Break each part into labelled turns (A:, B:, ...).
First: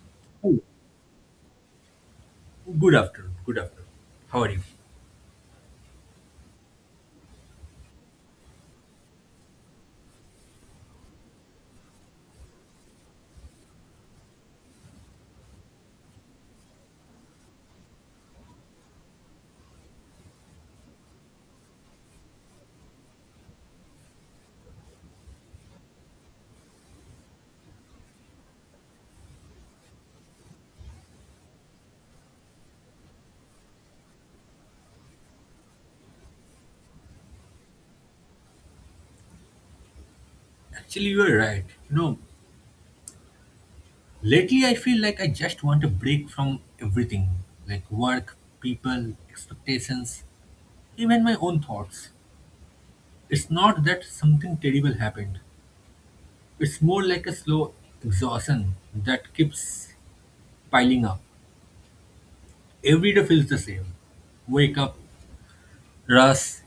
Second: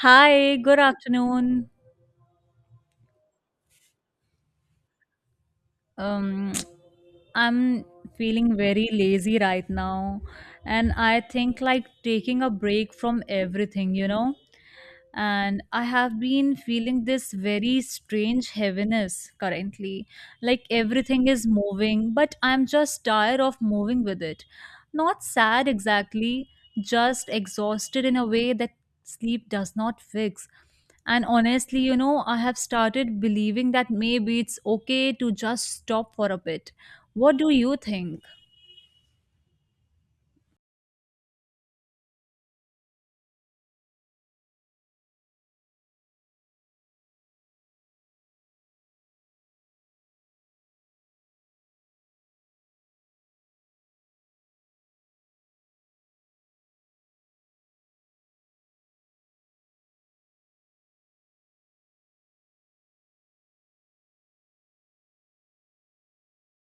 A: Hi,
B: Oh,
A: good afternoon.
B: good afternoon. Good afternoon. How are you?
A: Um, I'm feeling very lazy right now, and I think like taking a break from everything, and I have been feeling this very strange heaviness currently. Like everything is moving, but I'm just tired of moving with it. Not sad exactly, just exhausted in a way that sleep does not fix. And honestly, I have started believing that maybe it's okay to just stop for a bit. What do you think?
B: Actually, you are right. You know, lately I feel like I just want a break from everything like work, people, expectations, even my own thoughts. It's not that something terrible happened, it's more like a slow exhaustion that keeps piling up. Every day feels the same. Wake up, rush,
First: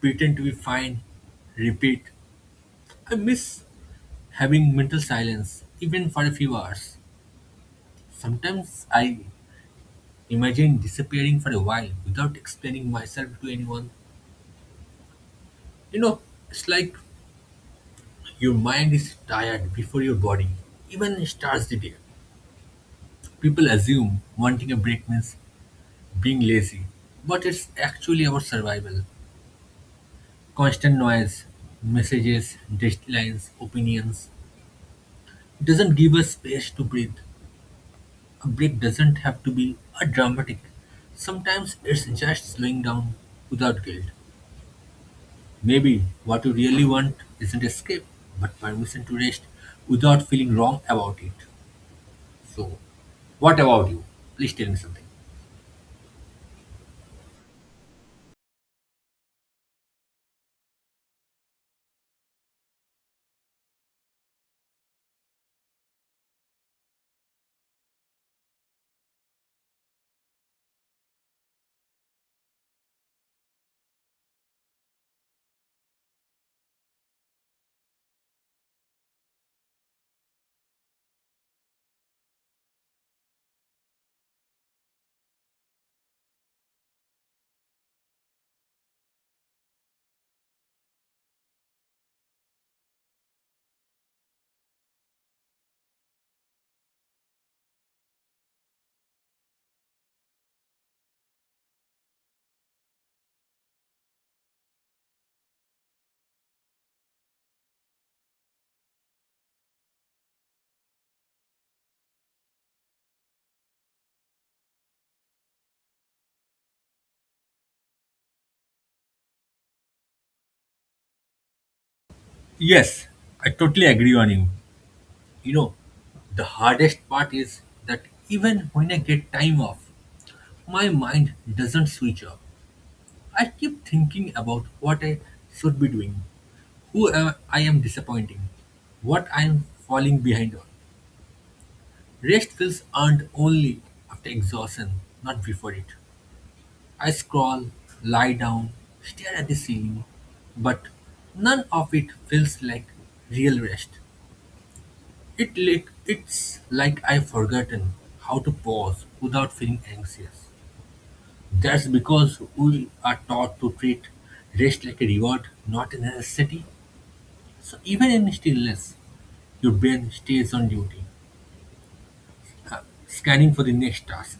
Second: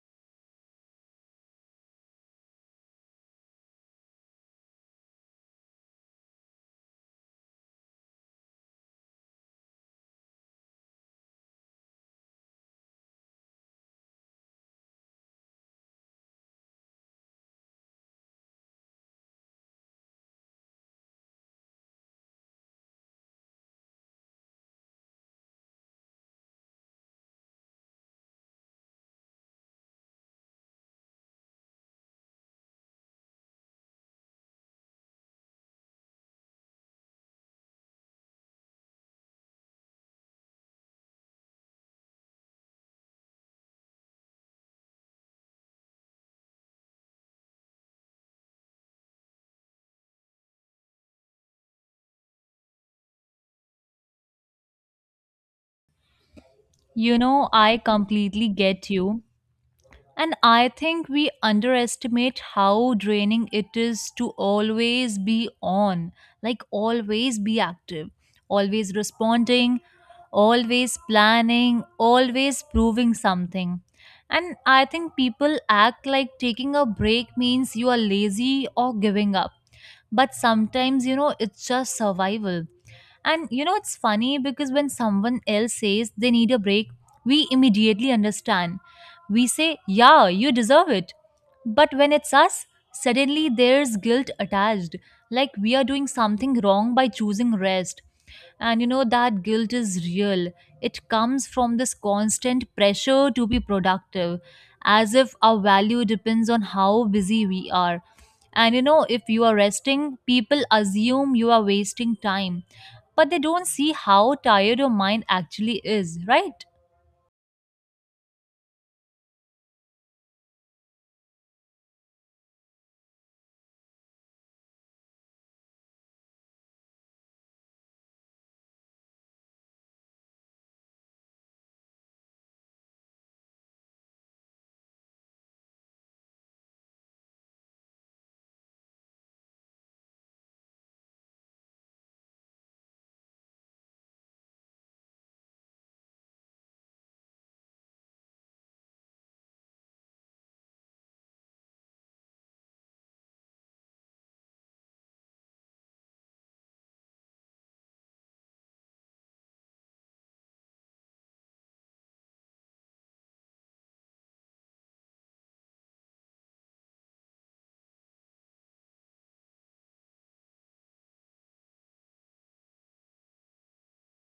B: pretend to be fine, repeat. I miss having mental silence, even for a few hours. Sometimes I imagine disappearing for a while without explaining myself to anyone. You know, it's like your mind is tired before your body even starts the day. People assume wanting a break means being lazy, but it's actually about survival. Constant noise, messages, deadlines, opinions doesn't give us space to breathe. A break doesn't have to be a dramatic. Sometimes it's just slowing down without guilt. Maybe what you really want isn't escape, but permission to rest without feeling wrong about it. So, what about you? Please tell me something.
A: You know, I completely get you. And I think we underestimate how draining it is to always be on, like always be active, always responding, always planning, always proving something. And I think people act like taking a break means you are lazy or giving up. But sometimes, it's just survival. And you know, it's funny because when someone else says they need a break, we immediately understand. We say, yeah, you deserve it. But when it's us, suddenly there's guilt attached, like we are doing something wrong by choosing rest. And you know, that guilt is real. It comes from this constant pressure to be productive, as if our value depends on how busy we are. And you know, if you are resting, people assume you are wasting time but they don't see how tired your mind actually is, right?
B: Yes, I totally agree on you. You know, the hardest part is that even when I get time off, my mind doesn't switch off. I keep thinking about what I should be doing, I am disappointing, what I am falling behind on. Rest feels earned only after exhaustion, not before it. I scroll, lie down, stare at the ceiling, but none of it feels like real rest. It's like I've forgotten how to pause without feeling anxious. That's because we are taught to treat rest like a reward, not a necessity. So even in stillness, your brain stays on duty, scanning for the next task.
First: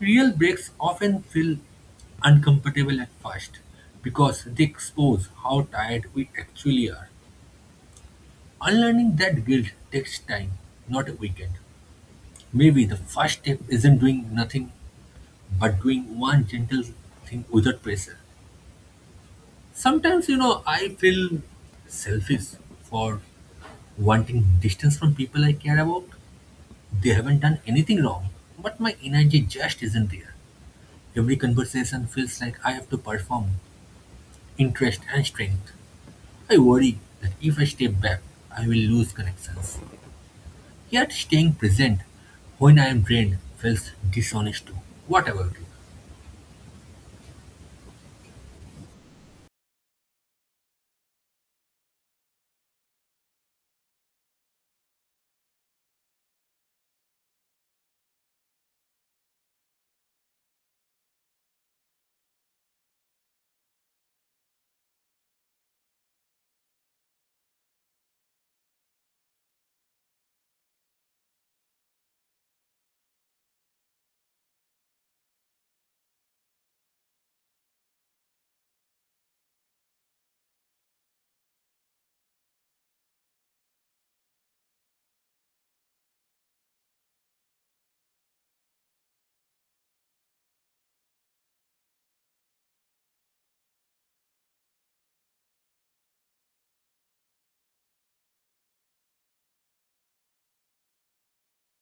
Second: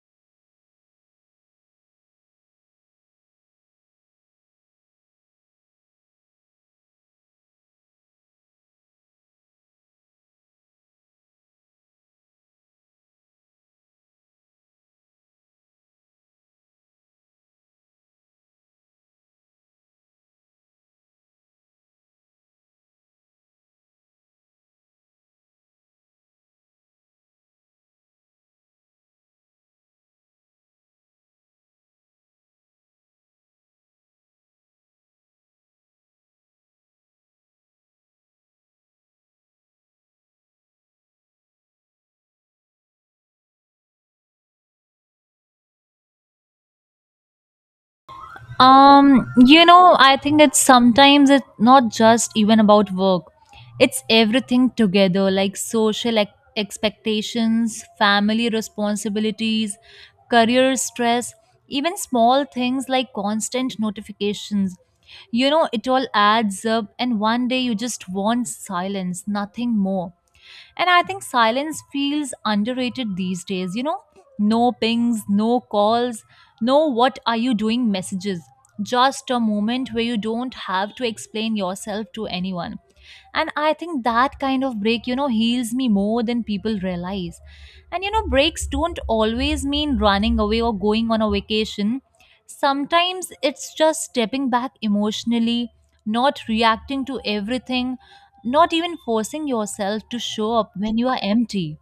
B: Real breaks often feel uncomfortable at first because they expose how tired we actually are. Unlearning that guilt takes time, not a weekend. Maybe the first step isn't doing nothing but doing one gentle thing without pressure. Sometimes, you know, I feel selfish for wanting distance from people I care about. They haven't done anything wrong, but my energy just isn't there. Every conversation feels like I have to perform interest and strength. I worry that if I step back, I will lose connections. Yet staying present when I am drained feels dishonest too. What about you?
A: I think it's sometimes it's not just even about work. It's everything together, like social expectations, family responsibilities, career stress, even small things like constant notifications. You know, it all adds up, and one day you just want silence, nothing more. And I think silence feels underrated these days. You know, no pings, no calls, no what are you doing messages. Just a moment where you don't have to explain yourself to anyone. And I think that kind of break, you know, heals me more than people realize. And you know, breaks don't always mean running away or going on a vacation. Sometimes it's just stepping back emotionally, not reacting to everything, not even forcing yourself to show up when you are empty.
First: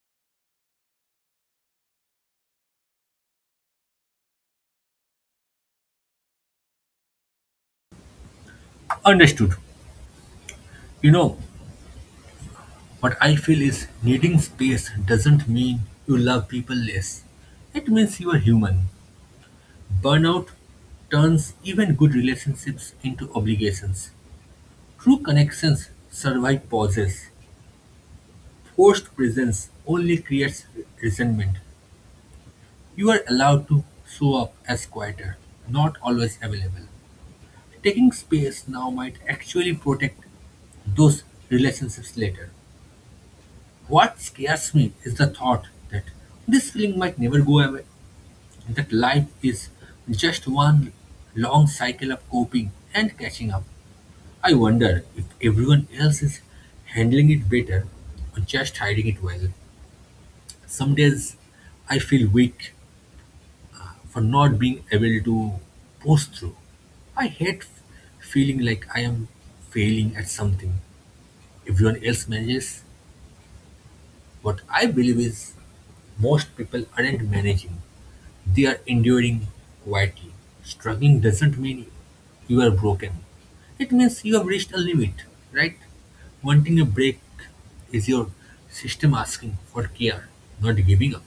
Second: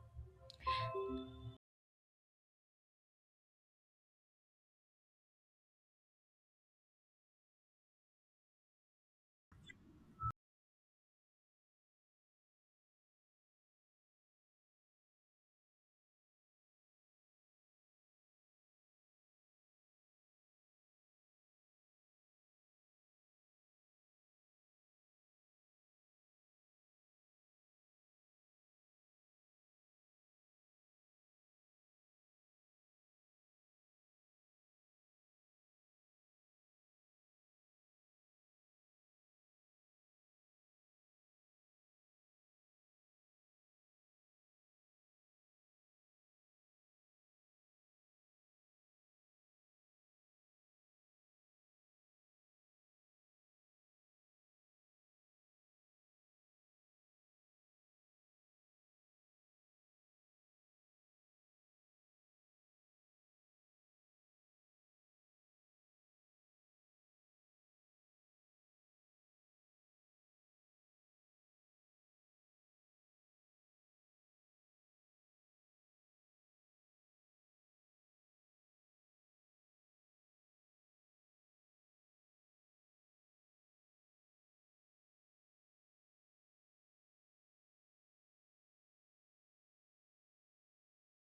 B: Understood. You know, what I feel is needing space doesn't mean you love people less. It means you are human. Burnout turns even good relationships into obligations. True connections survive pauses. Forced presence only creates resentment. You are allowed to show up as quieter, not always available. Taking space now might actually protect those relationships later. What scares me is the thought that this feeling might never go away, that life is just one long cycle of coping and catching up. I wonder if everyone else is handling it better or just hiding it well. Some days I feel weak for not being able to push through. I hate feeling like I am failing at something everyone else manages. What I believe is most people aren't managing, they are enduring quietly. Struggling doesn't mean you are broken, it means you have reached a limit, right? Wanting a break is your system asking for care, not giving up.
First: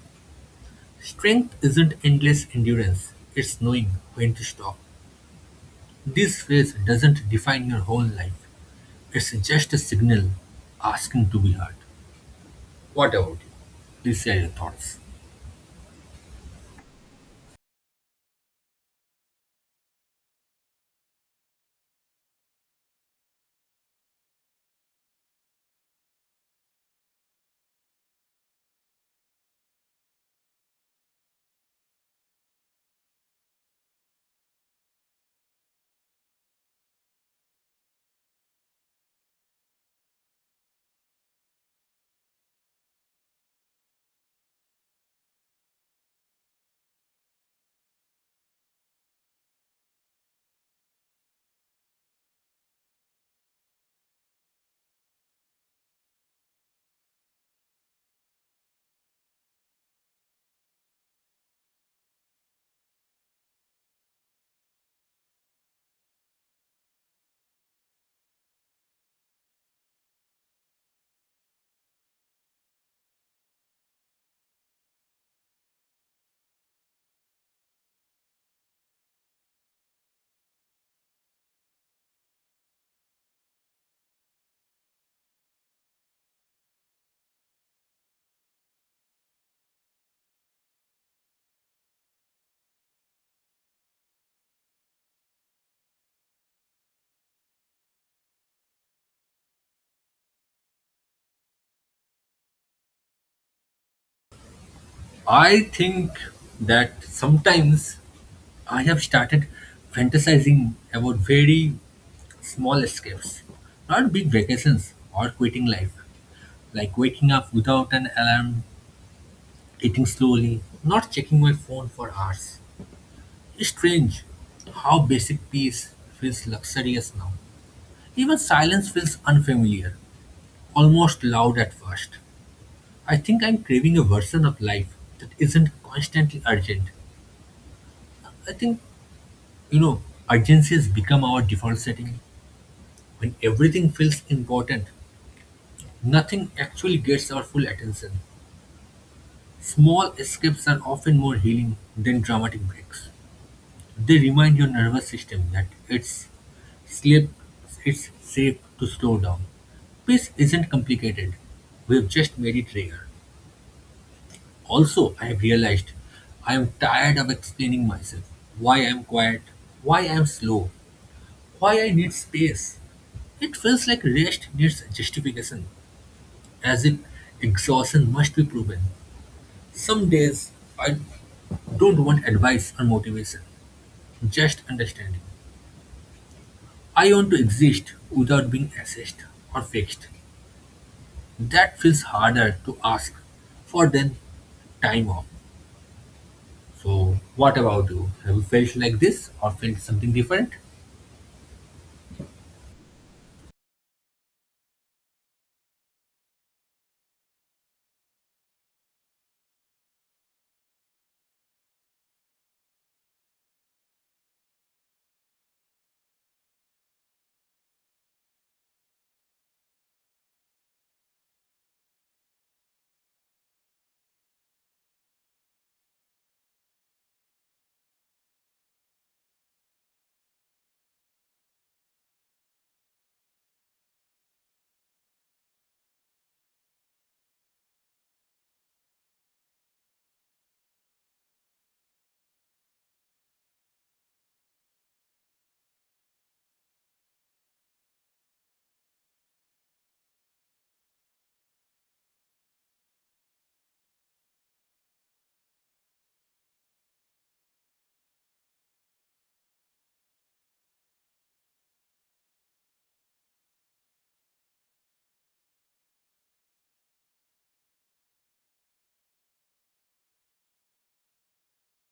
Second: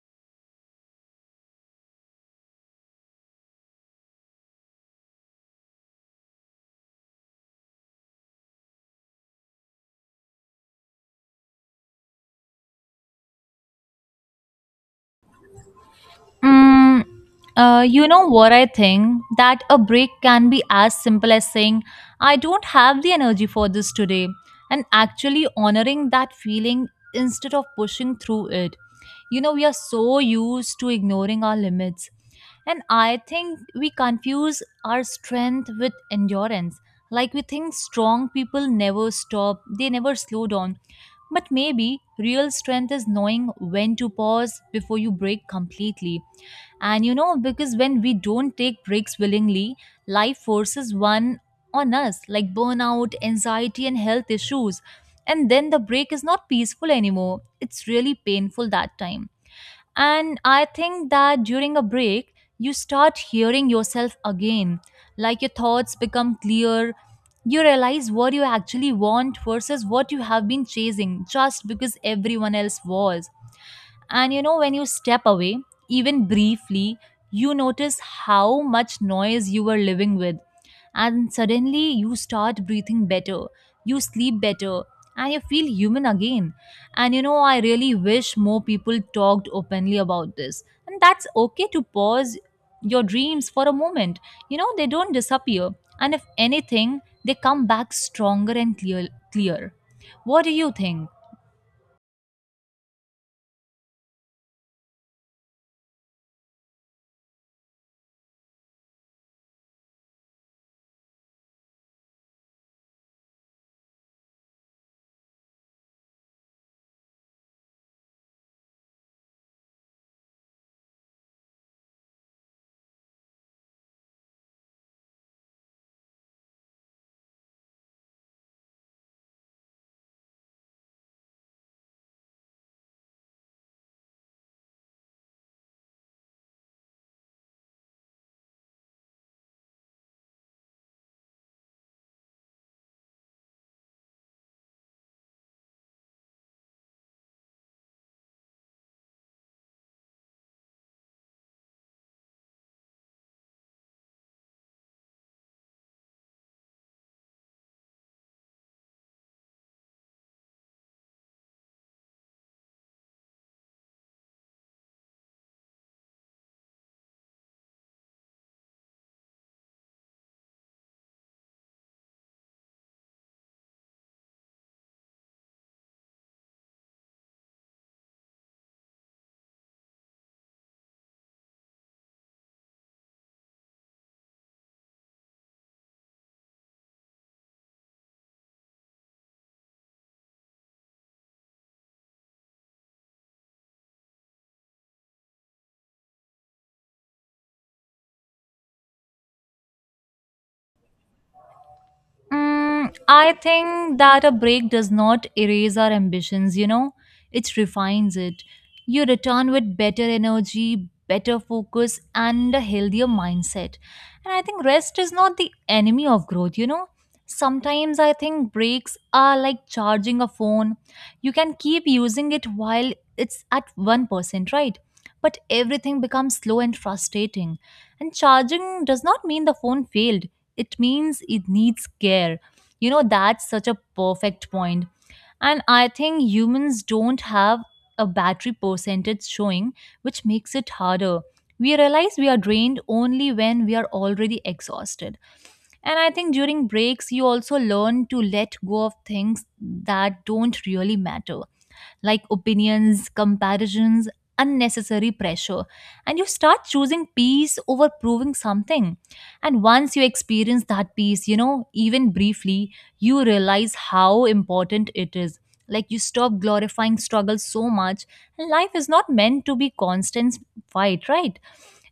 B: Strength isn't endless endurance, it's knowing when to stop. This phase doesn't define your whole life. It's just a signal asking to be heard. What about you? Please share your thoughts.
A: Mm, you know what I think? That a break can be as simple as saying, I don't have the energy for this today, and actually honoring that feeling instead of pushing through it. You know, we are so used to ignoring our limits. And I think we confuse our strength with endurance. Like we think strong people never stop, they never slow down. But maybe real strength is knowing when to pause before you break completely. And you know, because when we don't take breaks willingly, life forces one on us, like burnout, anxiety, and health issues. And then the break is not peaceful anymore. It's really painful that time. And I think that during a break, you start hearing yourself again. Like your thoughts become clear. You realize what you actually want versus what you have been chasing just because everyone else was. And you know, when you step away, even briefly, you notice how much noise you were living with. And suddenly you start breathing better, you sleep better, and you feel human again. And you know, I really wish more people talked openly about this. And that's okay to pause your dreams for a moment. You know, they don't disappear. And if anything, they come back stronger and clear. What do you think?
B: I think that sometimes I have started fantasizing about very small escapes, not big vacations or quitting life, like waking up without an alarm, eating slowly, not checking my phone for hours. It's strange how basic peace feels luxurious now. Even silence feels unfamiliar, almost loud at first. I think I'm craving a version of life that isn't constantly urgent. I think, you know, urgency has become our default setting. When everything feels important, nothing actually gets our full attention. Small escapes are often more healing than dramatic breaks. They remind your nervous system that it's sleep, it's safe to slow down. Peace isn't complicated. We've just made it rare. Also, I have realized I am tired of explaining myself, why I am quiet, why I am slow, why I need space. It feels like rest needs justification, as if exhaustion must be proven. Some days I don't want advice or motivation, just understanding. I want to exist without being assessed or fixed. That feels harder to ask for than time off. So, what about you? Have you felt like this or felt something different?
A: I think that a break does not erase our ambitions, you know, it refines it. You return with better energy, better focus, and a healthier mindset. And I think rest is not the enemy of growth, you know. Sometimes I think breaks are like charging a phone. You can keep using it while it's at 1%, right? But everything becomes slow and frustrating. And charging does not mean the phone failed, it means it needs care. You know, that's such a perfect point. And I think humans don't have a battery percentage showing, which makes it harder. We realize we are drained only when we are already exhausted. And I think during breaks, you also learn to let go of things that don't really matter like opinions, comparisons, unnecessary pressure. And you start choosing peace over proving something. And once you experience that peace, you know, even briefly, you realize how important it is. Like you stop glorifying struggle so much. And life is not meant to be constant fight, right?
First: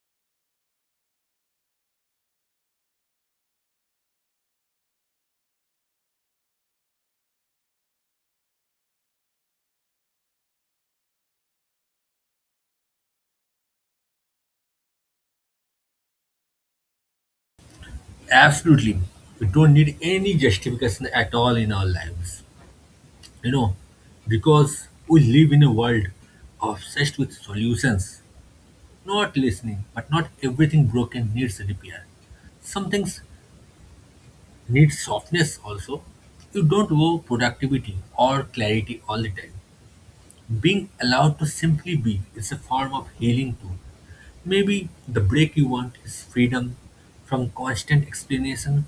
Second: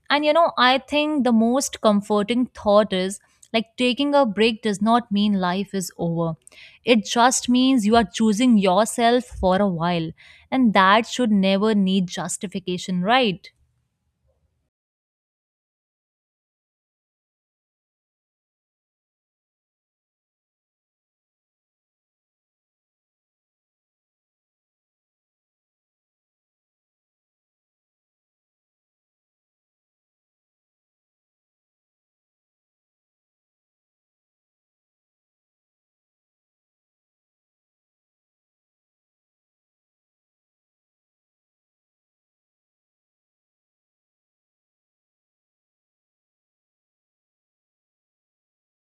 A: And you know, I think the most comforting thought is like taking a break does not mean life is over. It just means you are choosing yourself for a while, and that should never need justification, right?
B: Absolutely. We don't need any justification at all in our lives. You know, because we live in a world obsessed with solutions, not listening, but not everything broken needs repair. Some things need softness also. You don't owe productivity or clarity all the time. Being allowed to simply be is a form of healing too. Maybe the break you want is freedom from constant explanation.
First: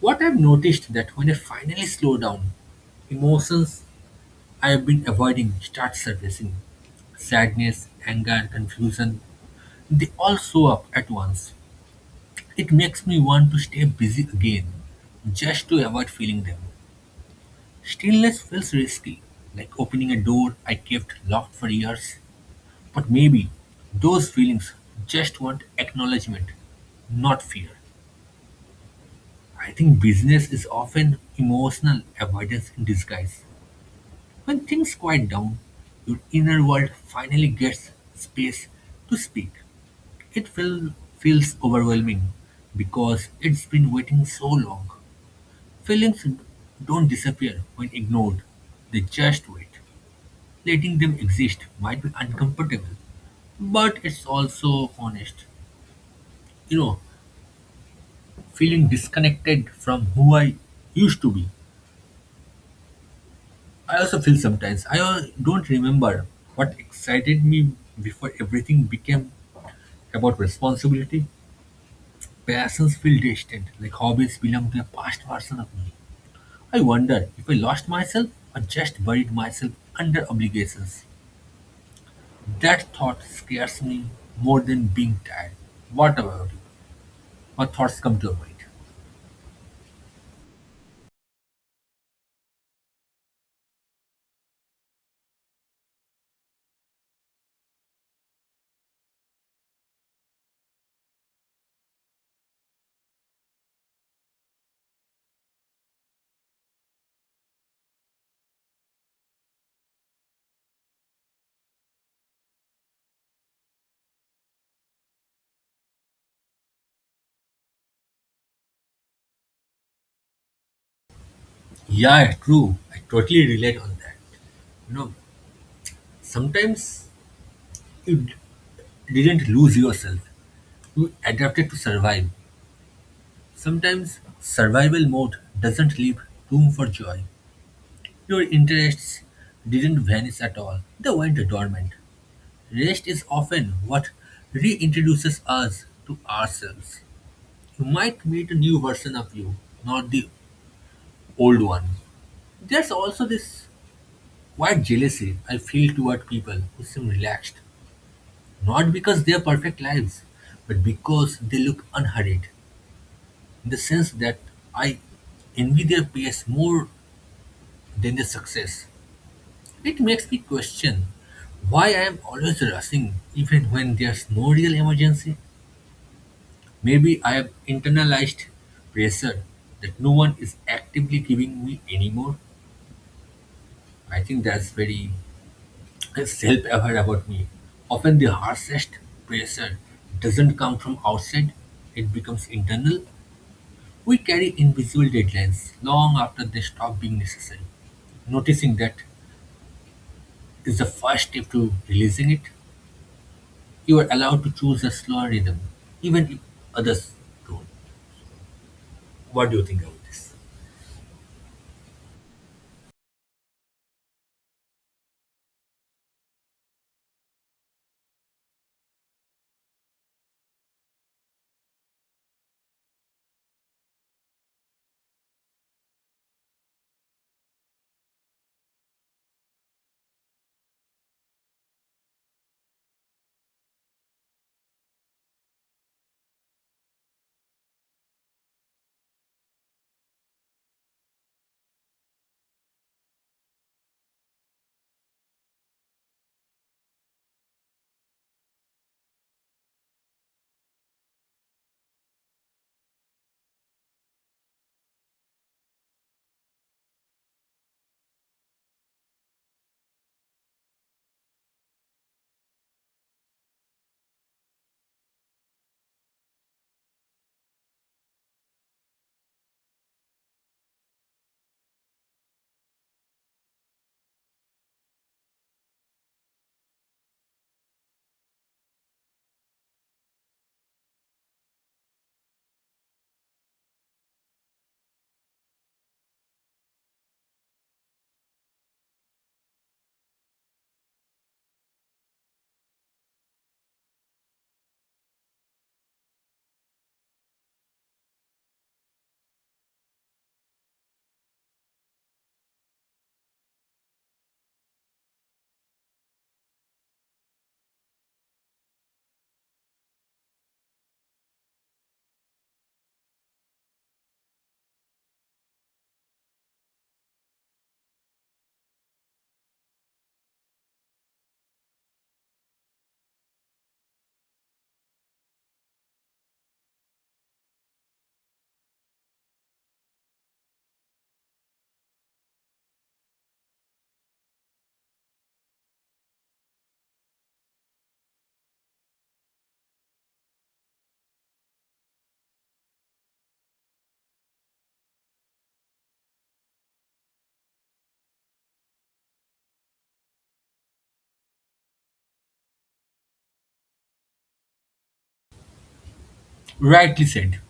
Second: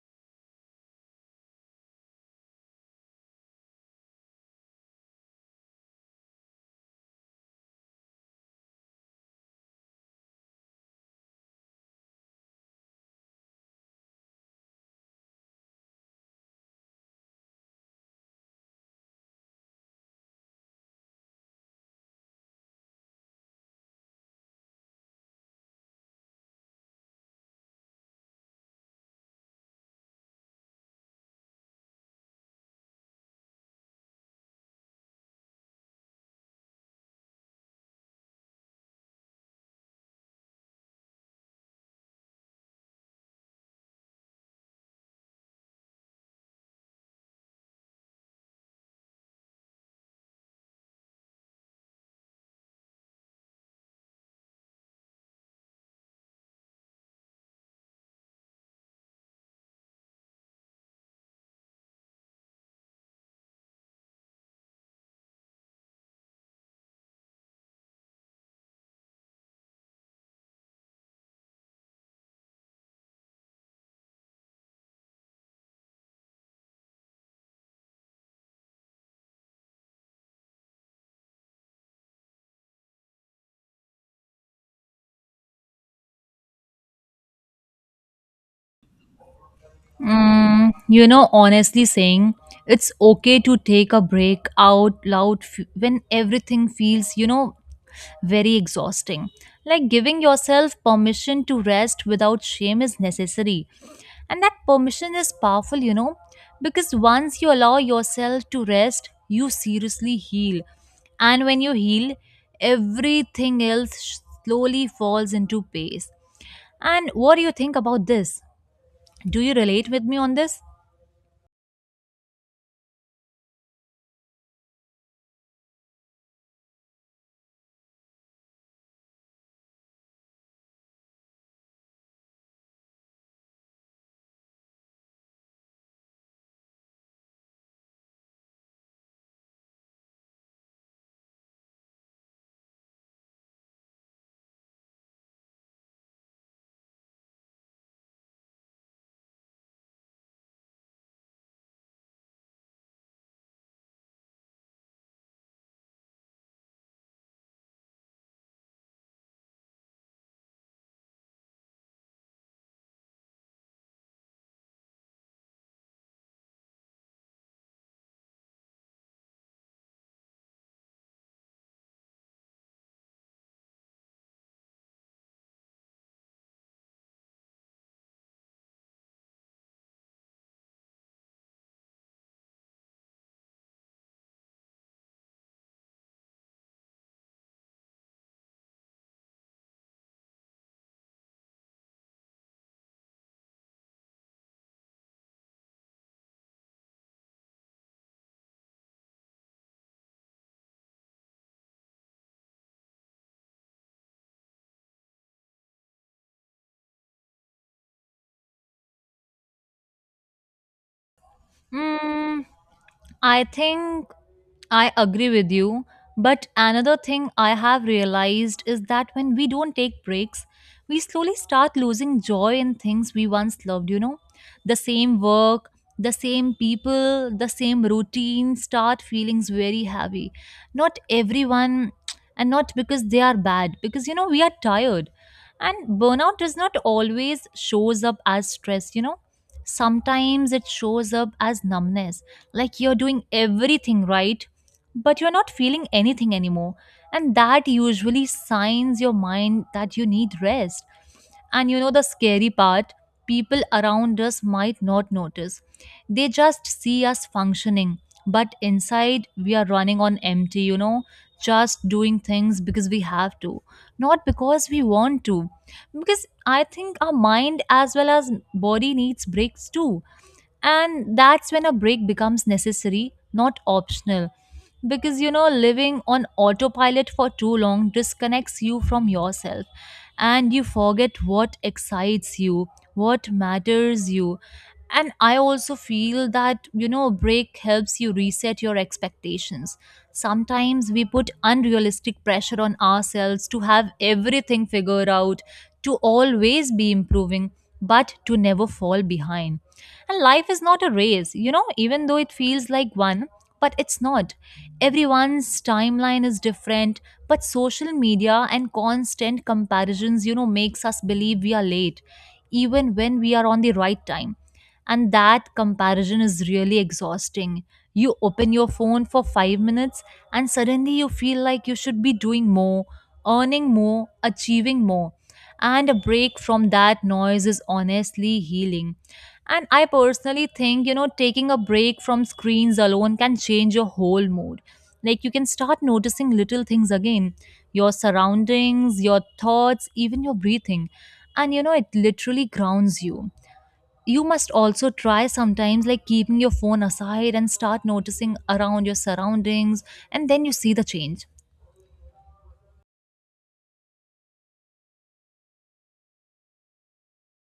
B: What I've noticed that when I finally slow down, emotions I have been avoiding start surfacing. Sadness, anger, confusion, they all show up at once. It makes me want to stay busy again, just to avoid feeling them. Stillness feels risky, like opening a door I kept locked for years. But maybe those feelings just want acknowledgement, not fear. I think business is often emotional avoidance in disguise. When things quiet down, your inner world finally gets space to speak. It feel, feels overwhelming because it's been waiting so long. Feelings don't disappear when ignored, they just wait. Letting them exist might be uncomfortable, but it's also honest. You know, feeling disconnected from who I used to be. I also feel sometimes. Don't remember what excited me before everything became about responsibility. Passions feel distant, like hobbies belong to a past version of me. I wonder if I lost myself or just buried myself under obligations. That thought scares me more than being tired. What about you? What thoughts come to your mind?
A: You know, honestly saying it's okay to take a break out loud when everything feels, you know, very exhausting. Like giving yourself permission to rest without shame is necessary. And that permission is powerful, you know, because once you allow yourself to rest, you seriously heal. And when you heal, everything else slowly falls into place. And what do you think about this? Do you relate with me on this?
B: Yeah, true. I totally relate on that. You know, sometimes you d- didn't lose yourself, you adapted to survive. Sometimes survival mode doesn't leave room for joy. Your interests didn't vanish at all, they went dormant. Rest is often what reintroduces us to ourselves. You might meet a new version of you, not the old one. There's also this quiet jealousy I feel toward people who seem relaxed. Not because they're perfect lives, but because they look unhurried. In the sense that I envy their pace more than their success. It makes me question why I am always rushing even when there's no real emergency. Maybe I have internalized pressure that no one is actively giving me anymore. I think that's very self-aware about me. Often the harshest pressure doesn't come from outside, it becomes internal. We carry invisible deadlines long after they stop being necessary. Noticing that is the first step to releasing it. You are allowed to choose a slower rhythm, even if others don't. What do you think about this?
A: Mm, I think I agree with you. But another thing I have realized is that when we don't take breaks, we slowly start losing joy in things we once loved, you know? The same work, the same people, the same routine start feelings very heavy. Not everyone, and not because they are bad, because, you know, we are tired. And burnout does not always shows up as stress, you know? Sometimes it shows up as numbness, like you're doing everything right but you're not feeling anything anymore. And that usually signs your mind that you need rest. And you know the scary part, people around us might not notice, they just see us functioning, but inside we are running on empty, you know, just doing things because we have to, not because we want to. Because I think our mind as well as body needs breaks too, and that's when a break becomes necessary, not optional. Because you know, living on autopilot for too long disconnects you from yourself, and you forget what excites you, what matters you. And I also feel that you know a break helps you reset your expectations. Sometimes we put unrealistic pressure on ourselves to have everything figured out, to always be improving, but to never fall behind. And life is not a race, you know, even though it feels like one, but it's not. Everyone's timeline is different, but social media and constant comparisons, you know, makes us believe we are late, even when we are on the right time. And that comparison is really exhausting. You open your phone for 5 minutes and suddenly you feel like you should be doing more, earning more, achieving more. And a break from that noise is honestly healing. And I personally think, you know, taking a break from screens alone can change your whole mood. Like you can start noticing little things again, your surroundings, your thoughts, even your breathing. And, you know, it literally grounds you. You must also try sometimes, like keeping your phone aside and start noticing around your surroundings, and then you see the change.
B: Rightly said.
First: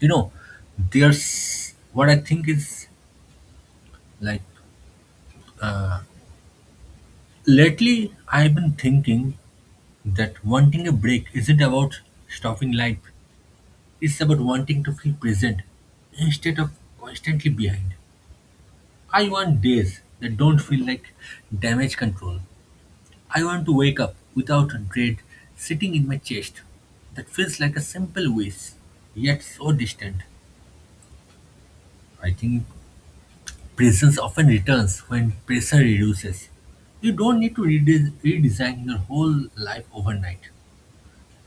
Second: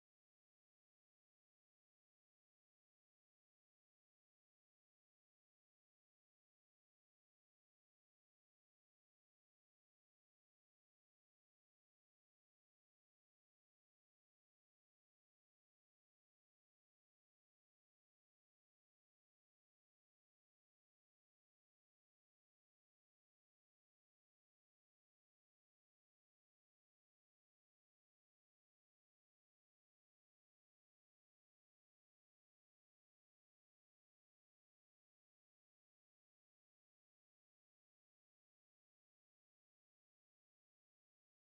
B: You know, there's what I think is like lately I've been thinking that wanting a break isn't about stopping life, it's about wanting to feel present instead of constantly behind. I want days that don't feel like damage control. I want to wake up without dread sitting in my chest. That feels like a simple wish, yet so distant. I think presence often returns when pressure reduces. You don't need to redesign your whole life overnight.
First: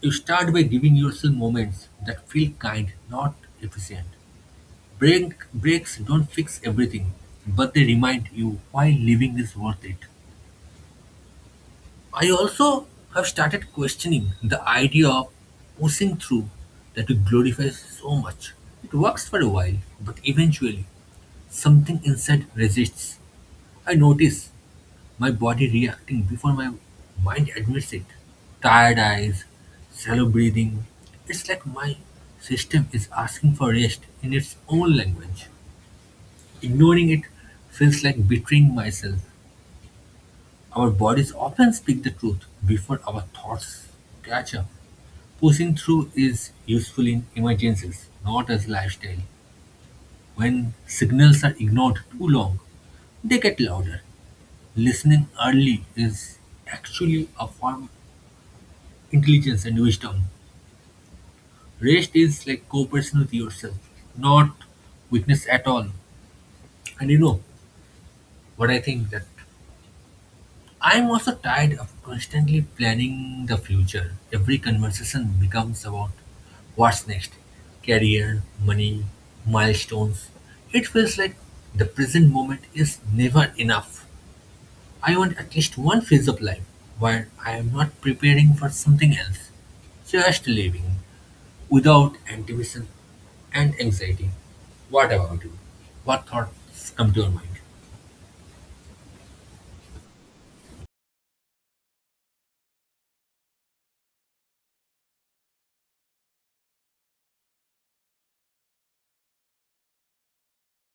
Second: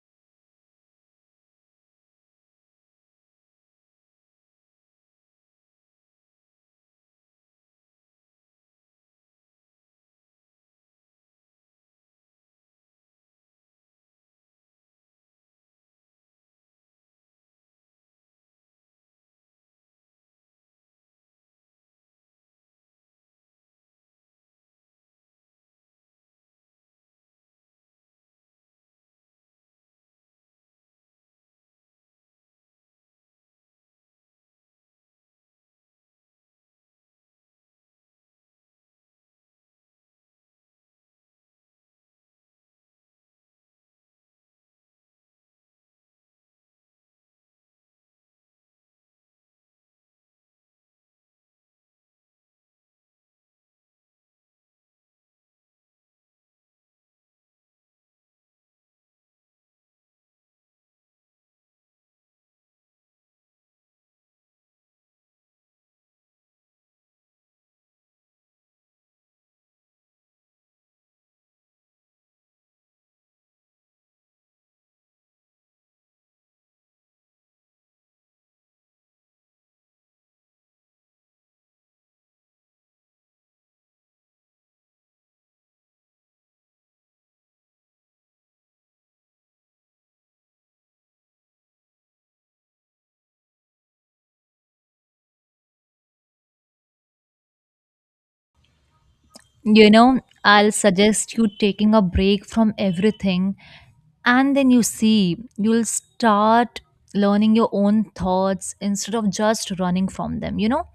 B: You start by giving yourself moments that feel kind, not efficient. Breaks don't fix everything, but they remind you why living is worth it. I also have started questioning the idea of pushing through that we glorify so much. It works for a while, but eventually something inside resists. I notice my body reacting before my mind admits it. Tired eyes, shallow breathing. It's like my system is asking for rest in its own language. Ignoring it feels like betraying myself. Our bodies often speak the truth before our thoughts catch up. Pushing through is useful in emergencies, not as lifestyle. When signals are ignored too long, they get louder. Listening early is actually a form of intelligence and wisdom. Rest is like cooperation with yourself, not weakness at all. And you know what I think that I'm also tired of constantly planning the future. Every conversation becomes about what's next career, money, milestones. It feels like the present moment is never enough. I want at least one phase of life where I am not preparing for something else, just living without anticipation and anxiety. What about you? What thoughts come to your mind?
A: You know, I'll suggest you taking a break from everything and then you see you'll start learning your own thoughts instead of just running from them, you know.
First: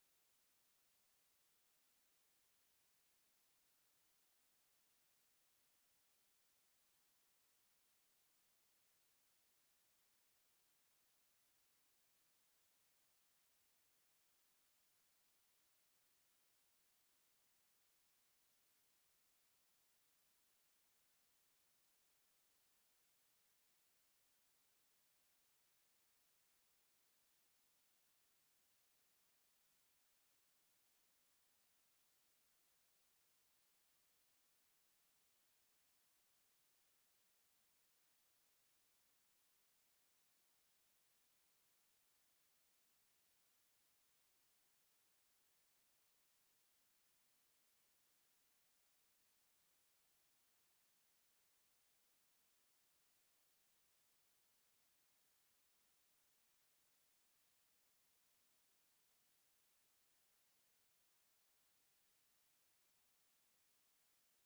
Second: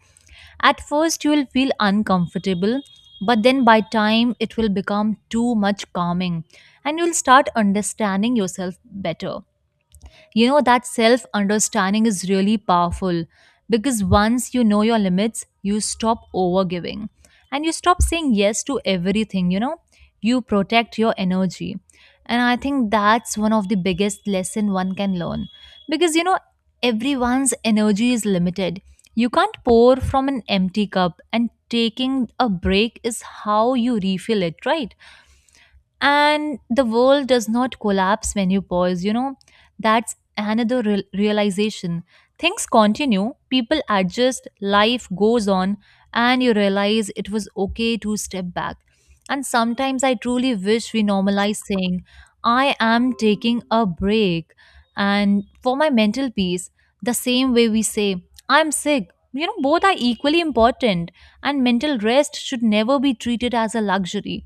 A: At first you will feel uncomfortable, but then by time it will become too much calming, and you'll start understanding yourself better. You know, that self understanding is really powerful because once you know your limits, you stop overgiving and you stop saying yes to everything, you know, you protect your energy. And I think that's one of the biggest lesson one can learn because you know, everyone's energy is limited. You can't pour from an empty cup, and taking a break is how you refill it, right? And the world does not collapse when you pause, you know, that's another realization. Things continue, people adjust, life goes on, and you realize it was okay to step back. And sometimes I truly wish we normalize saying I am taking a break and for my mental peace, the same way we say I'm sick. You know, both are equally important, and mental rest should never be treated as a luxury.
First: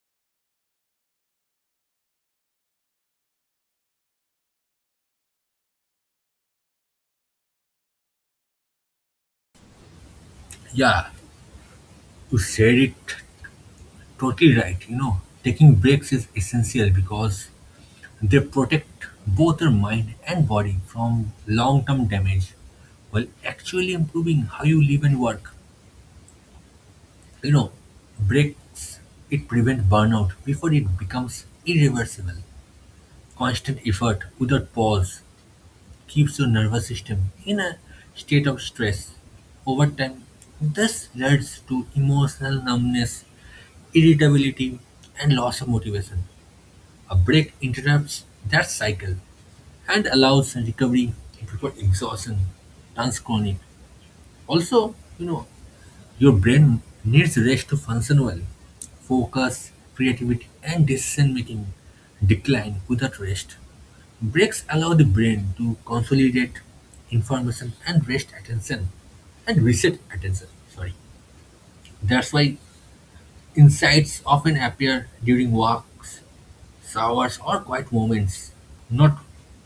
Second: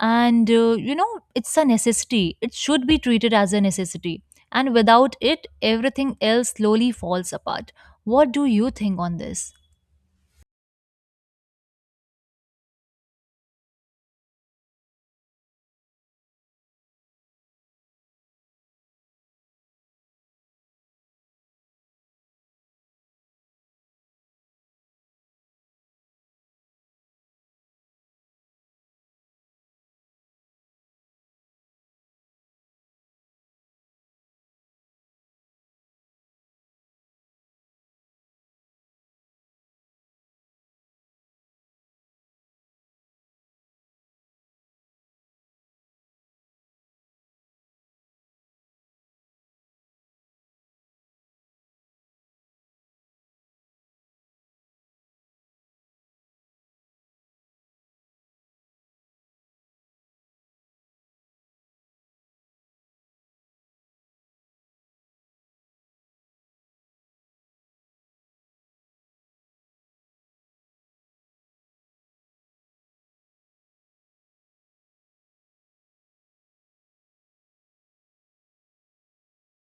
A: And you know, it's a necessity, it should be treated as a necessity. And without it everything else slowly falls apart. What do you think on this?
B: Yeah, you said it. Totally right. You know, taking breaks is essential because they protect both your mind and body from long term damage while actually improving how you live and work. You know, breaks it prevent burnout before it becomes irreversible. Constant effort without pause keeps your nervous system in a state of stress. Over time, this leads to emotional numbness, irritability, and loss of motivation. A break interrupts that cycle and allows recovery before exhaustion turns chronic. Also, you know, your brain needs rest to function well. Focus, creativity, and decision making decline without rest. Breaks allow the brain to consolidate information and rest attention and reset attention. Sorry. That's why insights often appear during walks, showers or quiet moments, not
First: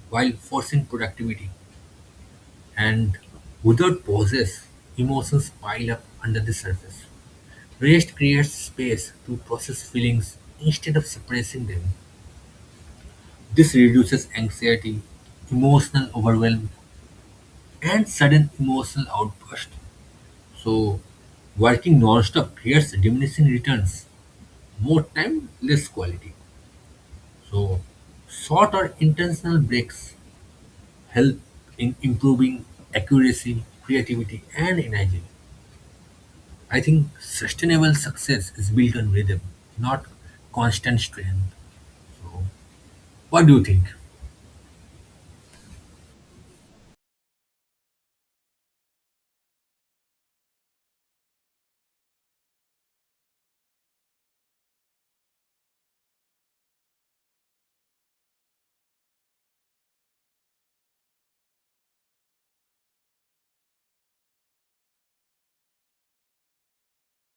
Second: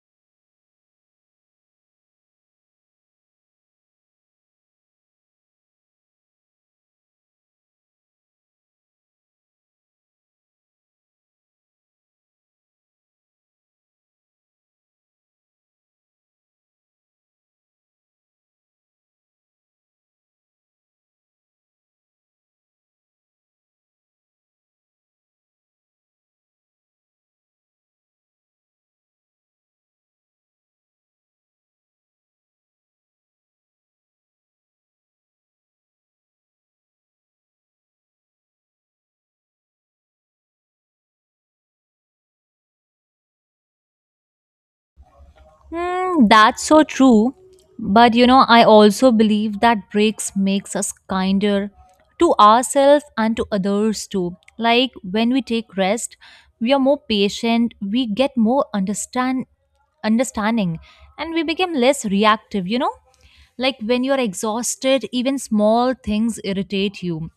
B: while forcing productivity. And without pauses, emotions pile up under the surface. Rest creates space to process feelings instead of suppressing them. This reduces anxiety, emotional overwhelm, and sudden emotional outburst. So, working nonstop creates diminishing returns, more time, less quality. So short or intentional breaks help in improving accuracy, creativity, and energy. I think sustainable success is built on rhythm, not constant strain. So, what do you think?
A: Hmm, that's so true. But you know, I also believe that breaks makes us kinder to ourselves and to others too. Like when we take rest, we are more patient, we get more understanding, and we become less reactive, you know? Like when you're exhausted, even small things irritate you.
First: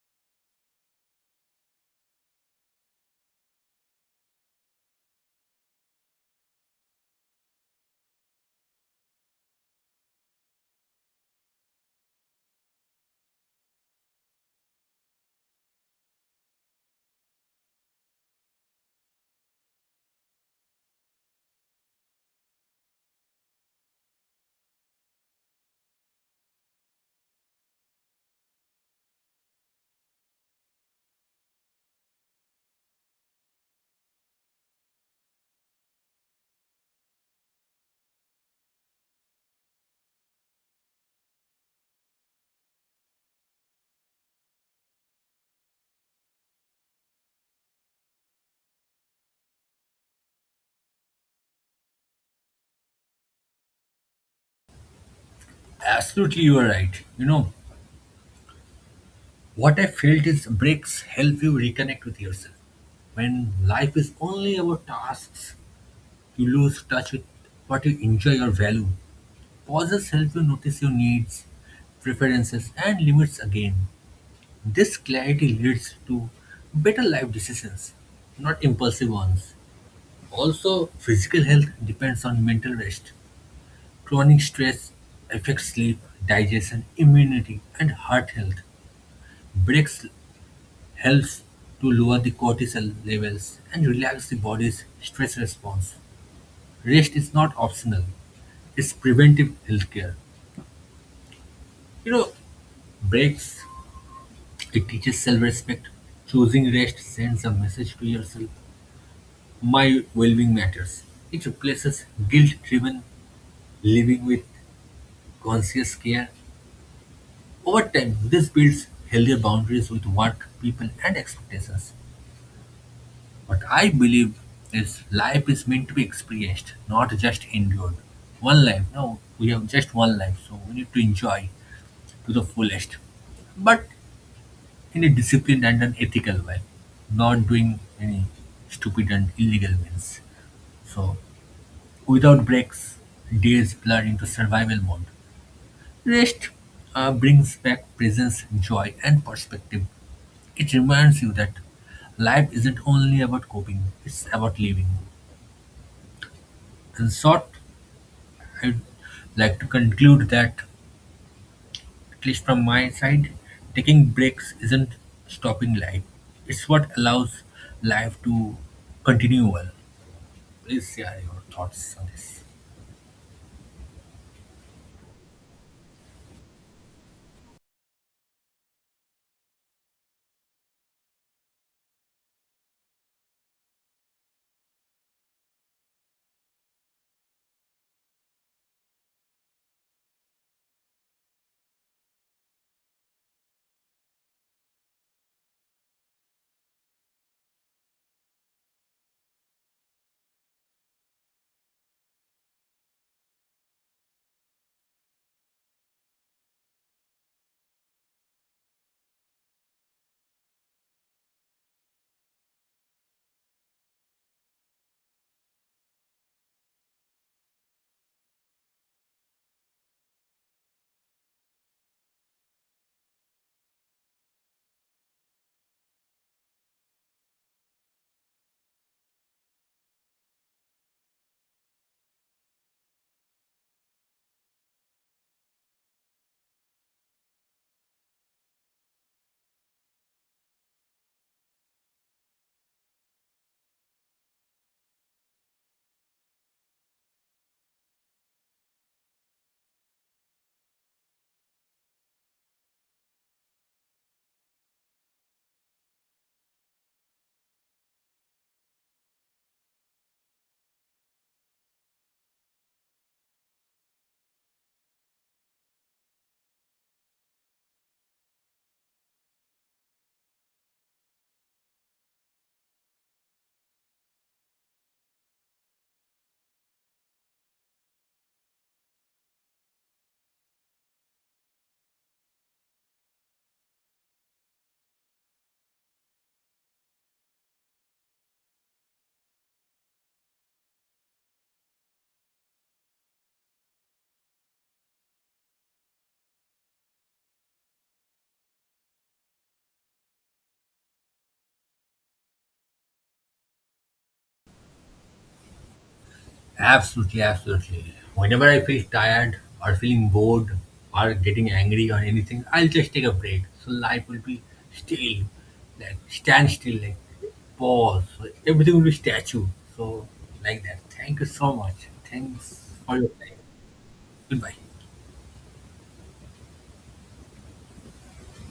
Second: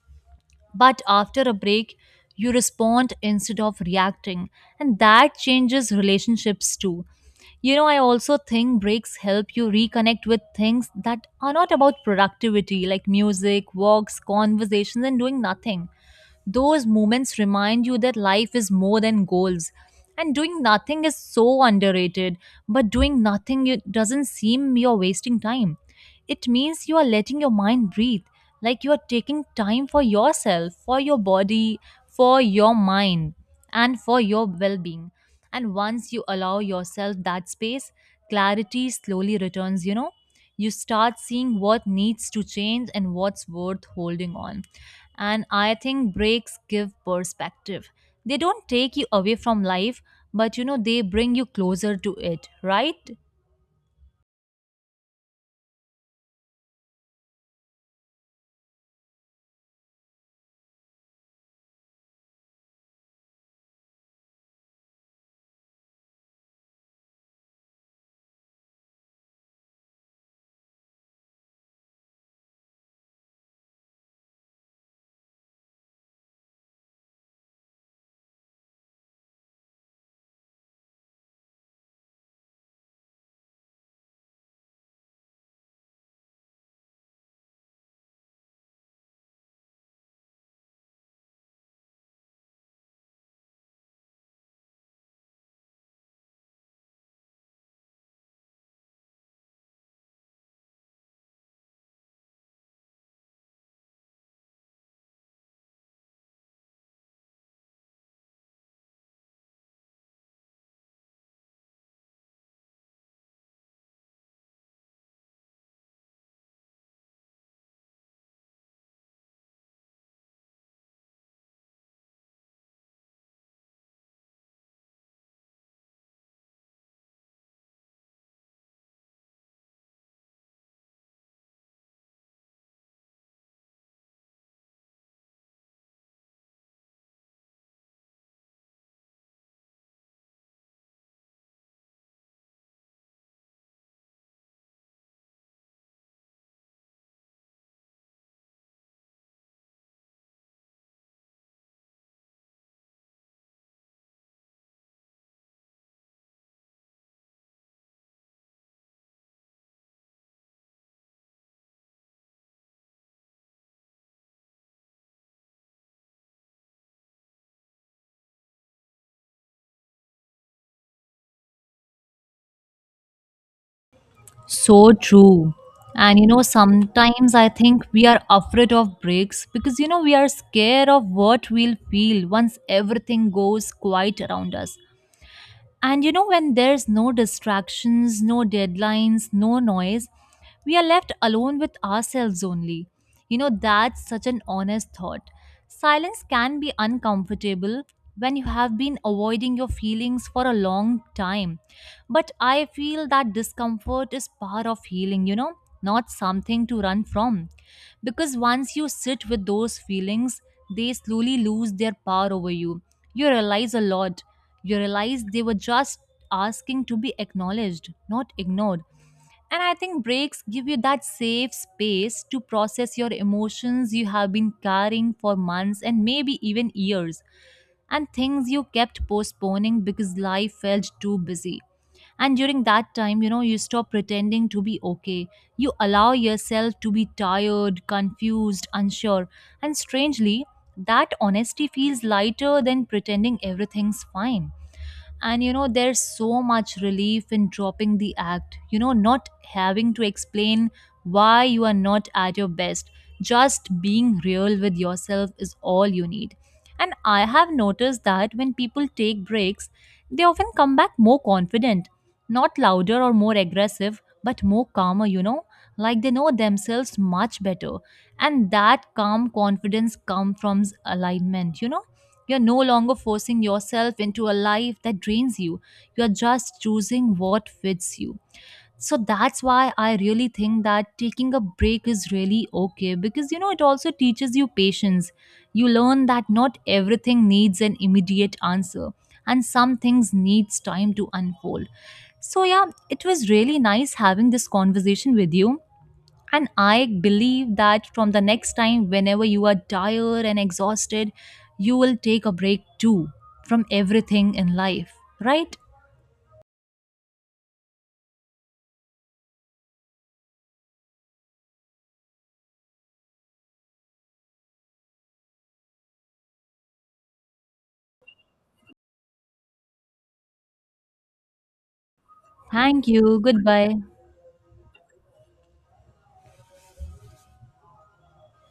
A: But after a break, you respond instead of reacting, and that changes relationships too. You know, I also think breaks help you reconnect with things that are not about productivity, like music, walks, conversations, and doing nothing. Those moments remind you that life is more than goals. And doing nothing is so underrated, but doing nothing it doesn't seem you're wasting time. It means you are letting your mind breathe, like you are taking time for yourself, for your body, for your mind, and for your well being. And once you allow yourself that space, clarity slowly returns, you know, you start seeing what needs to change and what's worth holding on. And I think breaks give perspective. They don't take you away from life, but you know, they bring you closer to it, right?
B: Absolutely, you are right. You know, what I felt is breaks help you reconnect with yourself. When life is only about tasks, you lose touch with what you enjoy or value. Pauses help you notice your needs, preferences, and limits again. This clarity leads to better life decisions, not impulsive ones. Also, physical health depends on mental rest. Chronic stress affects sleep, digestion, immunity, and heart health. Breaks helps to lower the cortisol levels and relax the body's stress response. Rest is not optional, it's preventive healthcare. You know, breaks, it teaches self respect. Choosing rest sends a message to yourself: my well being matters. It replaces guilt driven living with conscious care. Over time, this builds healthier boundaries with work, people, and expectations. What I believe is life is meant to be experienced, not just endured. One life, no, we have just one life, so we need to enjoy to the fullest, but in a disciplined and an ethical way, not doing any stupid and illegal means. So without breaks, days blur into survival mode. Rest brings back presence, joy, and perspective. It reminds you that life isn't only about coping, it's about living. In short, I'd like to conclude that, at least from my side, taking breaks isn't stopping life, it's what allows life to continue well. Please share your thoughts on this.
A: So true. And you know, sometimes I think we are afraid of breaks because you know, we are scared of what we'll feel once everything goes quiet around us. And you know, when there's no distractions, no deadlines, no noise, we are left alone with ourselves only. You know, that's such an honest thought. Silence can be uncomfortable when you have been avoiding your feelings for a long time. But I feel that discomfort is part of healing, you know, not something to run from. Because once you sit with those feelings, they slowly lose their power over you. You realize a lot you realize they were just asking to be acknowledged, not ignored. And I think breaks give you that safe space to process your emotions you have been carrying for months and maybe even years, and things you kept postponing because life felt too busy. And during that time, you know, you stop pretending to be okay. You allow yourself to be tired, confused, unsure. And strangely, that honesty feels lighter than pretending everything's fine. And you know, there's so much relief in dropping the act, you know, not having to explain why you are not at your best. Just being real with yourself is all you need. And I have noticed that when people take breaks, they often come back more confident, not louder or more aggressive, but more calmer, you know, like they know themselves much better. And that calm confidence comes from alignment, you know, you're no longer forcing yourself into a life that drains you. You're just choosing what fits you. So that's why I really think that taking a break is really okay because you know it also teaches you patience. You learn that not everything needs an immediate answer and some things needs time to unfold. So yeah, it was really nice having this conversation with you. And I believe that from the next time, whenever you are tired and exhausted, you will take a break too from everything in life, right?
B: Absolutely, absolutely. Whenever I feel tired or feeling bored or getting angry or anything, I'll just take a break. So life will be still, like stand still, like pause. So everything will be statue. So like that. Thank you so much. Thanks
A: Thank
B: for your
A: you.
B: time.
A: Goodbye.
B: Goodbye.